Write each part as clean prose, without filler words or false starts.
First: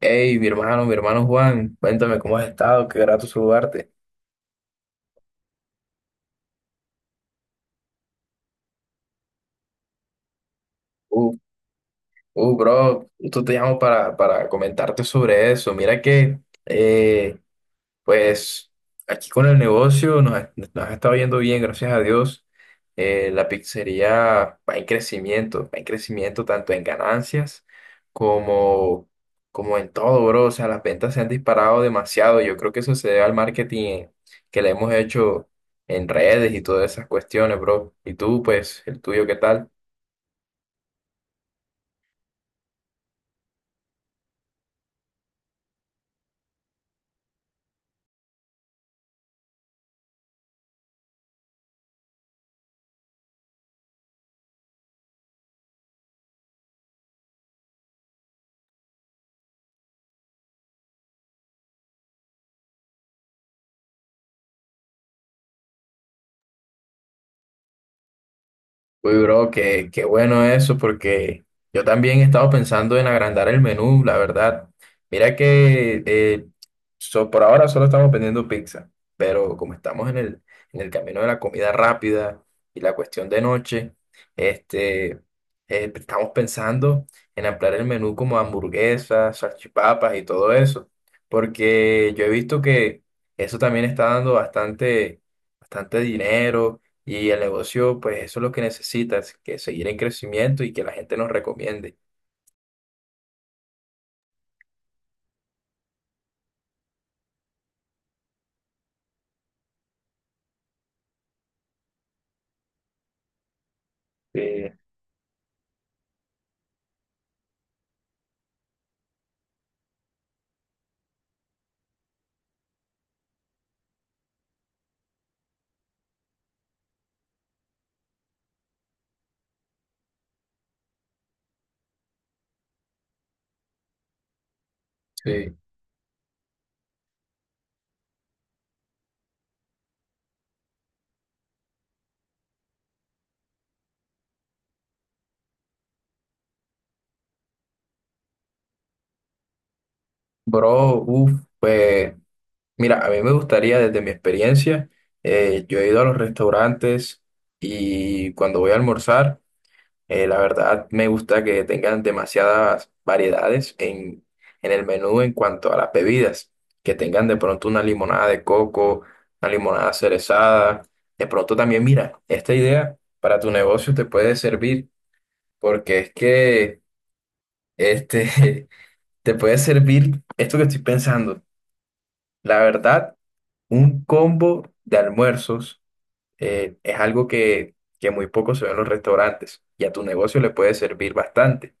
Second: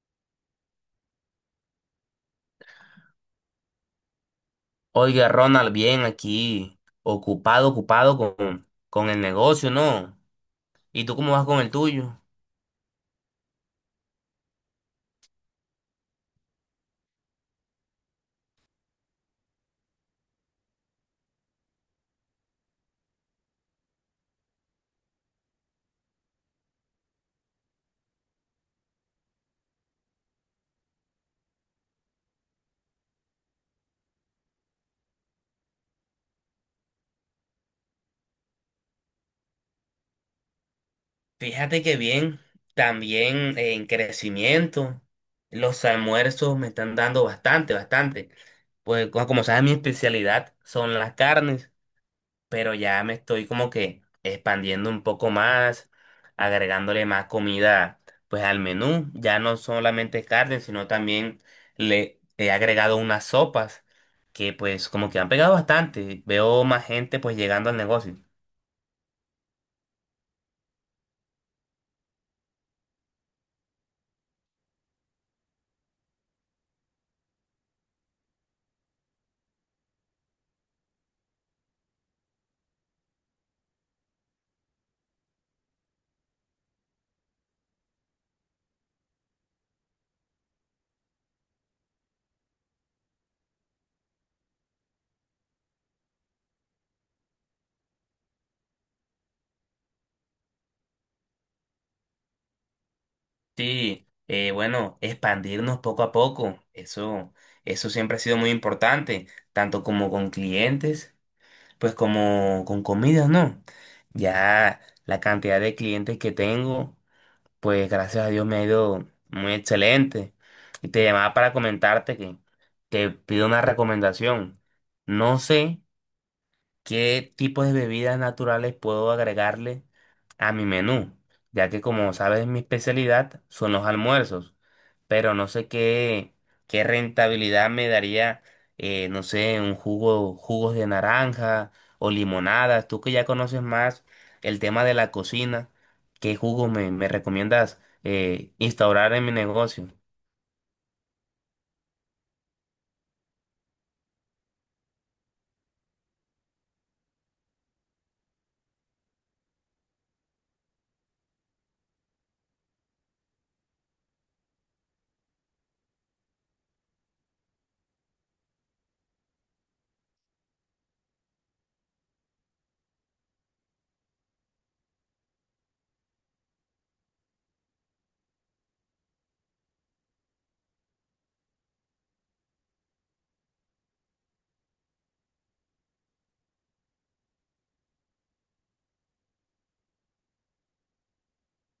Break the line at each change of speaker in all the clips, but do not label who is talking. Hey, mi hermano Juan, cuéntame cómo has estado, qué grato saludarte.
Oiga, Ronald, bien aquí, ocupado con el negocio, ¿no? ¿Y tú cómo
Uh,
vas con el tuyo?
bro, tú te llamo para comentarte sobre eso. Mira que eh, Pues aquí con el negocio nos ha estado yendo bien, gracias a Dios. La pizzería va en crecimiento tanto en ganancias como, como en todo, bro. O sea, las ventas se han disparado demasiado. Yo creo que eso se debe al marketing que le hemos hecho en redes y todas esas cuestiones, bro. Y tú, pues, el tuyo, ¿qué tal?
Fíjate que bien, también en crecimiento. Los almuerzos me están dando bastante. Pues como sabes, mi especialidad son las carnes, pero ya me estoy como que expandiendo un poco más, agregándole más comida pues al menú, ya no solamente carne, sino también le he agregado unas sopas que pues como que han pegado bastante, veo más gente pues llegando al negocio.
Uy, bro, qué bueno eso, porque yo también he estado pensando en agrandar el menú, la verdad. Mira que por ahora solo estamos vendiendo pizza, pero como estamos en el camino de la comida rápida y la cuestión de noche, este, eh, estamos pensando en ampliar el menú como hamburguesas, salchipapas y todo eso, porque yo he visto que eso también está dando bastante, bastante dinero y el negocio, pues eso es lo que necesitas, que seguir en crecimiento y que la gente nos recomiende.
Sí, bueno, expandirnos poco a poco, eso siempre ha sido muy importante, tanto como con clientes, pues como con comidas, ¿no?
Sí,
Ya la cantidad de clientes que tengo. Pues gracias a Dios me ha ido muy excelente. Y te llamaba para comentarte que te pido una recomendación. No sé qué tipos de bebidas naturales puedo agregarle a mi menú, ya que como sabes mi especialidad son los almuerzos, pero no
sí.
sé qué rentabilidad me daría, no sé, un jugo, jugos de naranja o limonadas, tú que ya conoces más el tema de la cocina, ¿qué jugo me recomiendas instaurar en mi negocio?
Bro, uff, pues mira, a mí me gustaría desde mi experiencia. Yo he ido a los restaurantes y cuando voy a almorzar, la verdad, me gusta que tengan demasiadas variedades en el menú en cuanto a las bebidas, que tengan de pronto una limonada de coco, una limonada cerezada. De pronto también, mira, esta idea para tu negocio te puede servir, porque es que este, te puede servir esto que estoy pensando. La verdad, un combo de almuerzos es algo que muy poco se ve en los restaurantes y a tu negocio le puede servir bastante.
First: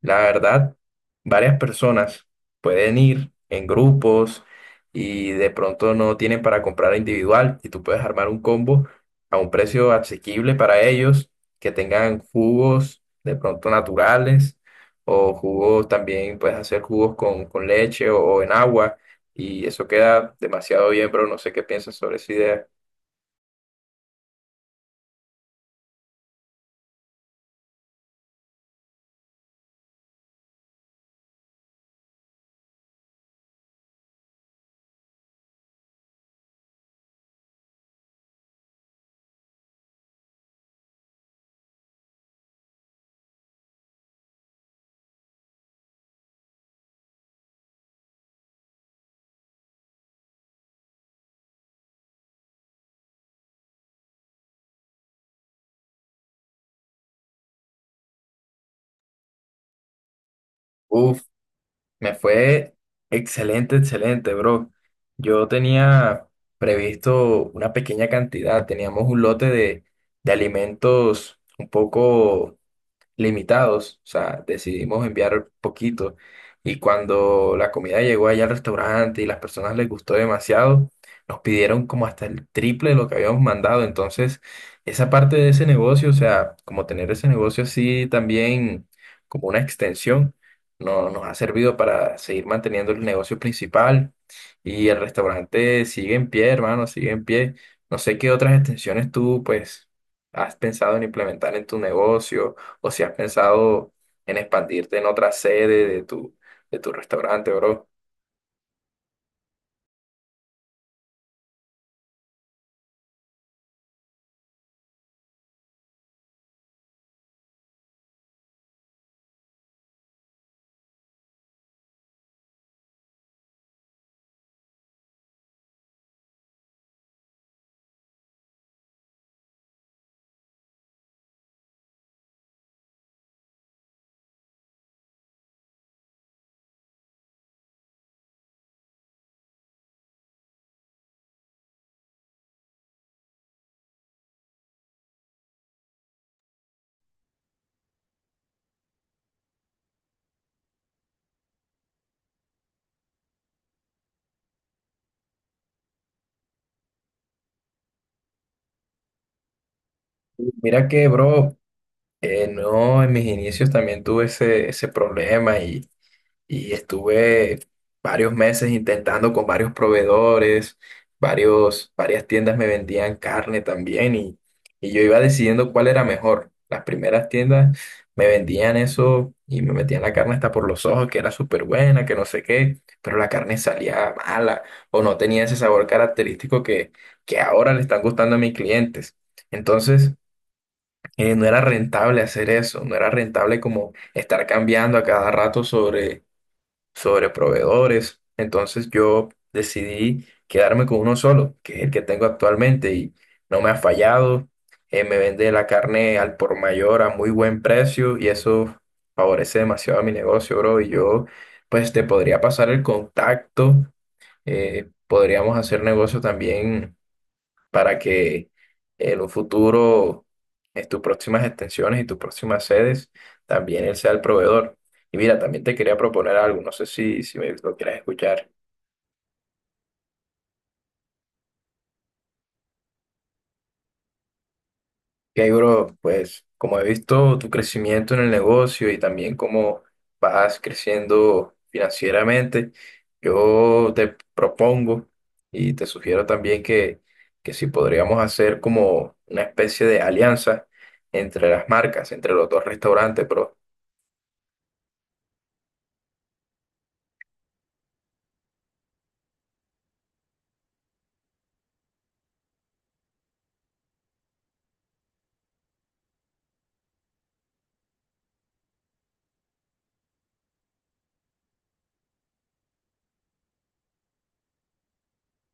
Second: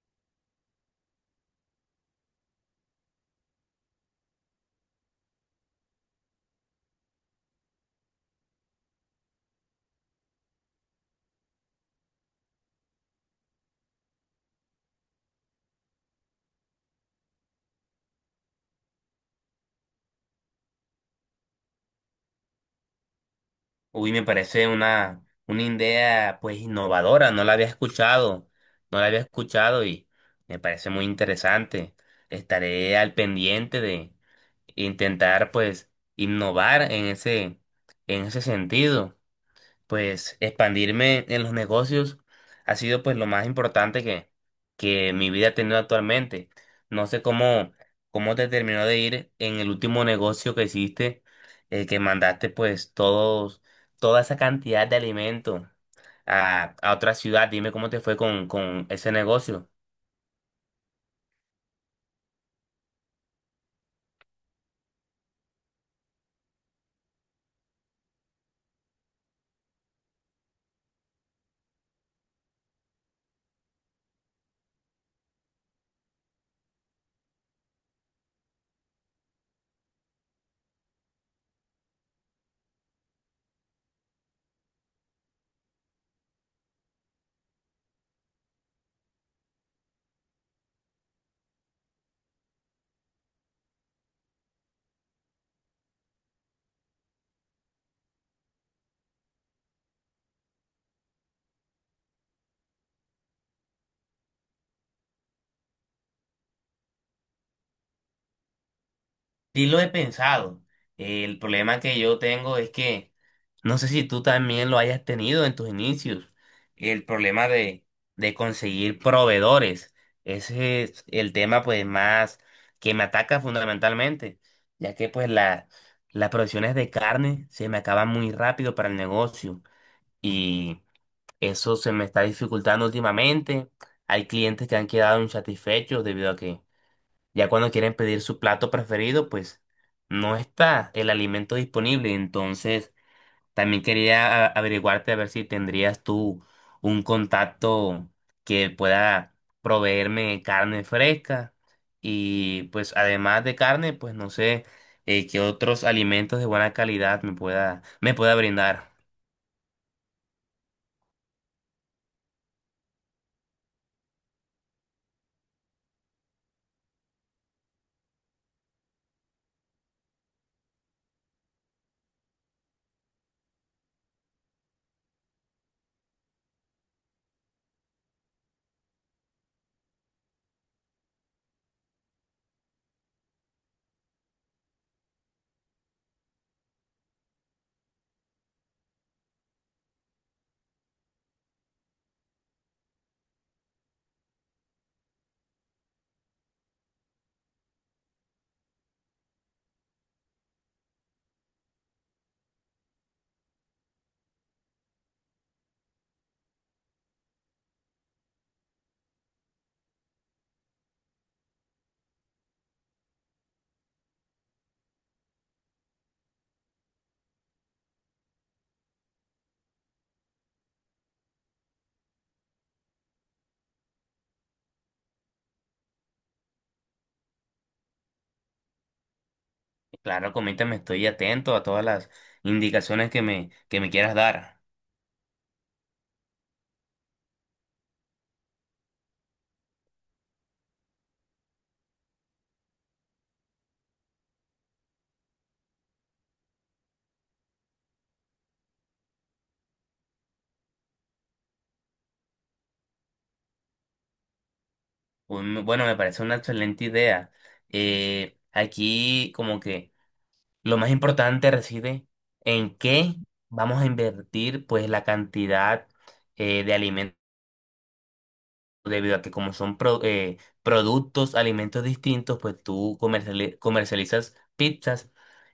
La verdad, varias personas pueden ir en grupos y de pronto no tienen para comprar individual y tú puedes armar un combo a un precio asequible para ellos, que tengan jugos de pronto naturales o jugos también, puedes hacer jugos con leche o en agua y eso queda demasiado bien, pero no sé qué piensas sobre esa idea.
Uy, me parece una idea pues innovadora, no la había escuchado, no la había escuchado y me parece muy interesante. Estaré al pendiente de intentar pues innovar en ese sentido, pues expandirme en los negocios ha sido pues lo más importante que mi vida ha tenido actualmente. No sé cómo te terminó de ir en el último negocio que hiciste, que mandaste pues todos, toda esa cantidad de alimentos a otra ciudad. Dime cómo te fue con ese negocio.
Uf, me fue excelente, excelente, bro. Yo tenía previsto una pequeña cantidad, teníamos un lote de alimentos un poco limitados, o sea, decidimos enviar poquito. Y cuando la comida llegó allá al restaurante y las personas les gustó demasiado, nos pidieron como hasta el triple de lo que habíamos mandado. Entonces, esa parte de ese negocio, o sea, como tener ese negocio así también como una extensión, no, nos ha servido para seguir manteniendo el negocio principal y el restaurante sigue en pie, hermano, sigue en pie. No sé qué otras extensiones tú, pues, has pensado en implementar en tu negocio o si has pensado en expandirte en otra sede de de tu restaurante, bro.
Sí lo he pensado. El problema que yo tengo es que no sé si tú también lo hayas tenido en tus inicios. El problema de conseguir proveedores. Ese es el tema pues más que me ataca fundamentalmente, ya que pues las provisiones de carne se me acaban muy rápido para el negocio y eso se me está dificultando últimamente. Hay clientes que han quedado insatisfechos debido a que ya cuando quieren pedir su plato preferido, pues no está el alimento disponible. Entonces, también quería averiguarte a ver si tendrías tú un contacto que pueda proveerme carne fresca. Y pues además de carne, pues no sé qué otros alimentos de buena calidad me me pueda brindar.
Mira que, bro, no, en mis inicios también tuve ese problema y estuve varios meses intentando con varios proveedores, varias tiendas me vendían carne también y yo iba decidiendo cuál era mejor. Las primeras tiendas me vendían eso y me metían la carne hasta por los ojos, que era súper buena, que no sé qué, pero la carne salía mala o no tenía ese sabor característico que ahora le están gustando a mis clientes. Entonces, no era rentable hacer eso, no era rentable como estar cambiando a cada rato sobre proveedores. Entonces yo decidí quedarme con uno solo, que es el que tengo actualmente y no me ha fallado. Me vende la carne al por mayor a muy buen precio y eso favorece demasiado a mi negocio, bro. Y yo, pues te podría pasar el contacto. Podríamos hacer negocio también para que en un futuro, en tus próximas extensiones y tus próximas sedes, también él sea el proveedor. Y mira, también te quería proponer algo, no sé si me lo quieras escuchar.
Claro, coméntame, estoy atento a todas las indicaciones que que me quieras dar.
Que bro, pues como he visto tu crecimiento en el negocio y también cómo vas creciendo financieramente, yo te propongo y te sugiero también que si podríamos hacer como una especie de alianza entre las marcas, entre los dos restaurantes, bro.
Bueno, me parece una excelente idea. Aquí como que lo más importante reside en qué vamos a invertir pues la cantidad de alimentos, debido a que como son productos, alimentos distintos, pues tú comercializas pizzas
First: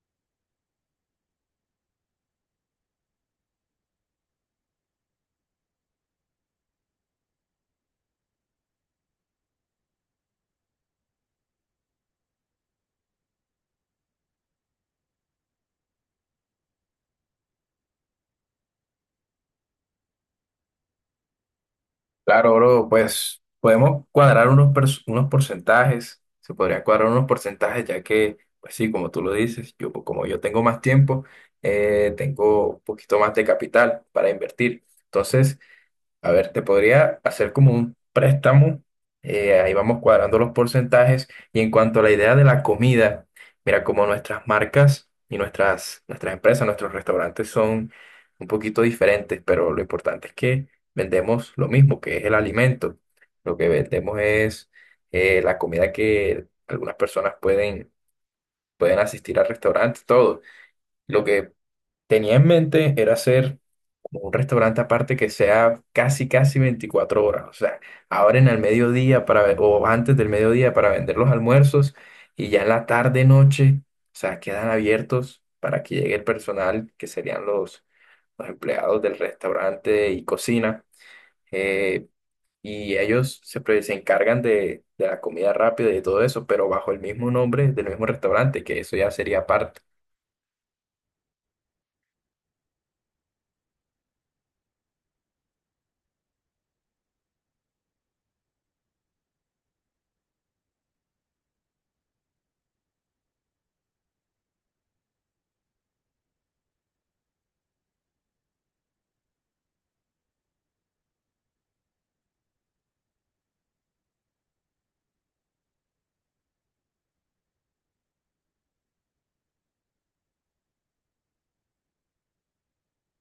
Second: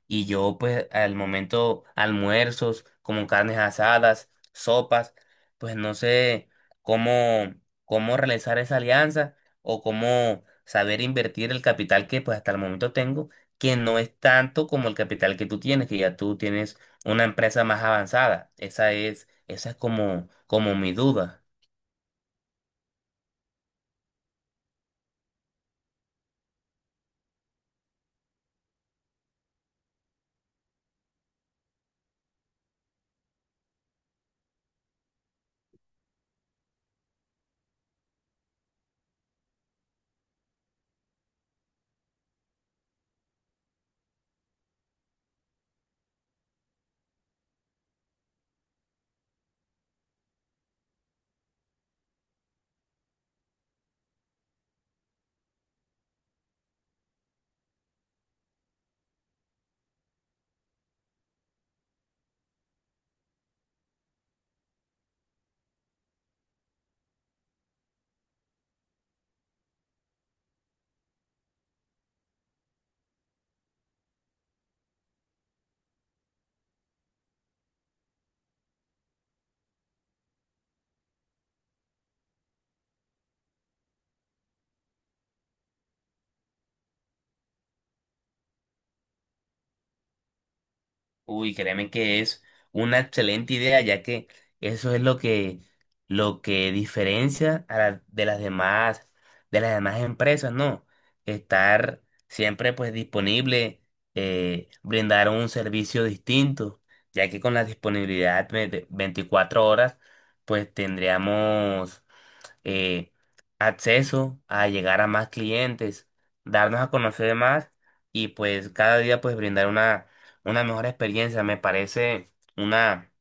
y yo pues al momento almuerzos, como carnes asadas, sopas, pues no sé cómo, cómo realizar esa alianza o cómo saber invertir el capital que pues hasta el momento tengo, que no es tanto como el capital que tú tienes, que ya tú tienes una empresa más avanzada. Esa es como, como mi duda.
Claro, bro, pues podemos cuadrar unos, pers- unos porcentajes, se podría cuadrar unos porcentajes ya que, pues sí, como tú lo dices, yo como yo tengo más tiempo, tengo un poquito más de capital para invertir. Entonces, a ver, te podría hacer como un préstamo. Ahí vamos cuadrando los porcentajes. Y en cuanto a la idea de la comida, mira, como nuestras marcas y nuestras empresas, nuestros restaurantes son un poquito diferentes, pero lo importante es que vendemos lo mismo, que es el alimento. Lo que vendemos es la comida que algunas personas pueden asistir al restaurante, todo. Lo que tenía en mente era hacer como un restaurante aparte que sea casi, casi 24 horas. O sea, abren al mediodía para, ve- o antes del mediodía para vender los almuerzos y ya en la tarde, noche, o sea, quedan abiertos para que llegue el personal, que serían los empleados del restaurante y cocina. eh, y ellos se, pre- se encargan de la comida rápida y de todo eso, pero bajo el mismo nombre del mismo restaurante, que eso ya sería parte.
Uy, créeme que es una excelente idea, ya que eso es lo lo que diferencia a de las demás empresas, ¿no? Estar siempre pues disponible, brindar un servicio distinto, ya que con la disponibilidad de 24 horas, pues tendríamos eh, acceso a llegar a más clientes, darnos a conocer más y pues cada día pues brindar una mejor experiencia. Me parece una,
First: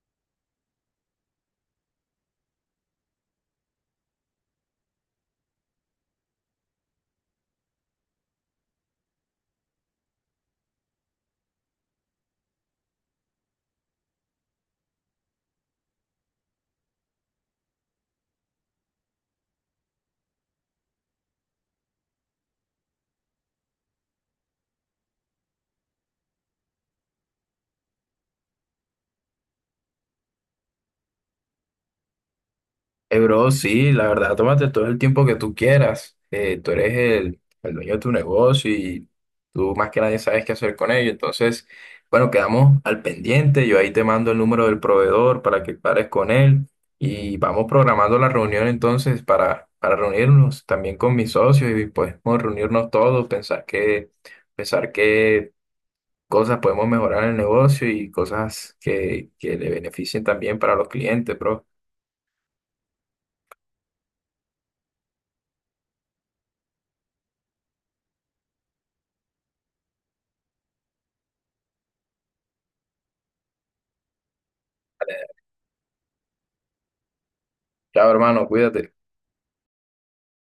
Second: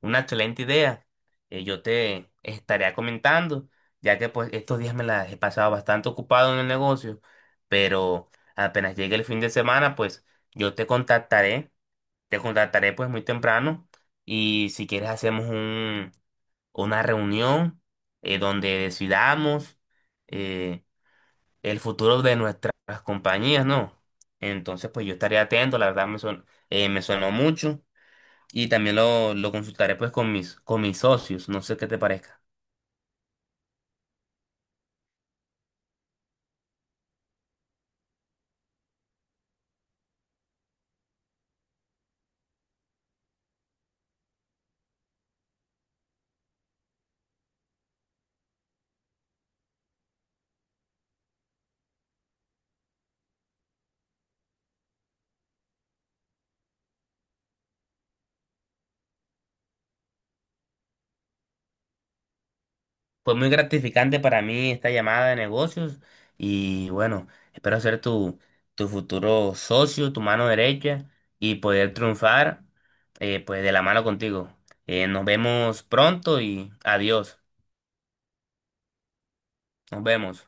una excelente idea. Yo te estaría comentando, ya que pues estos días me las he pasado bastante ocupado en el negocio, pero apenas llegue el fin de semana pues yo te contactaré pues muy temprano y si quieres hacemos una reunión donde decidamos eh, el futuro de nuestras compañías, ¿no? Entonces, pues yo estaré atento, la verdad me sonó mucho y también lo consultaré pues con con mis socios, no sé qué te parezca.
Bro, sí, la verdad, tómate todo el tiempo que tú quieras. Tú eres el dueño de tu negocio y tú más que nadie sabes qué hacer con ello. Entonces, bueno, quedamos al pendiente. Yo ahí te mando el número del proveedor para que pares con él y vamos programando la reunión entonces para reunirnos también con mis socios y pues podemos reunirnos todos, pensar pensar qué cosas podemos mejorar en el negocio y cosas que le beneficien también para los clientes, bro.
Fue muy gratificante para mí esta llamada de negocios y bueno, espero ser tu futuro socio, tu mano derecha y poder triunfar pues de la mano contigo. Nos vemos pronto y adiós.
Chao, hermano, cuídate.
Nos vemos.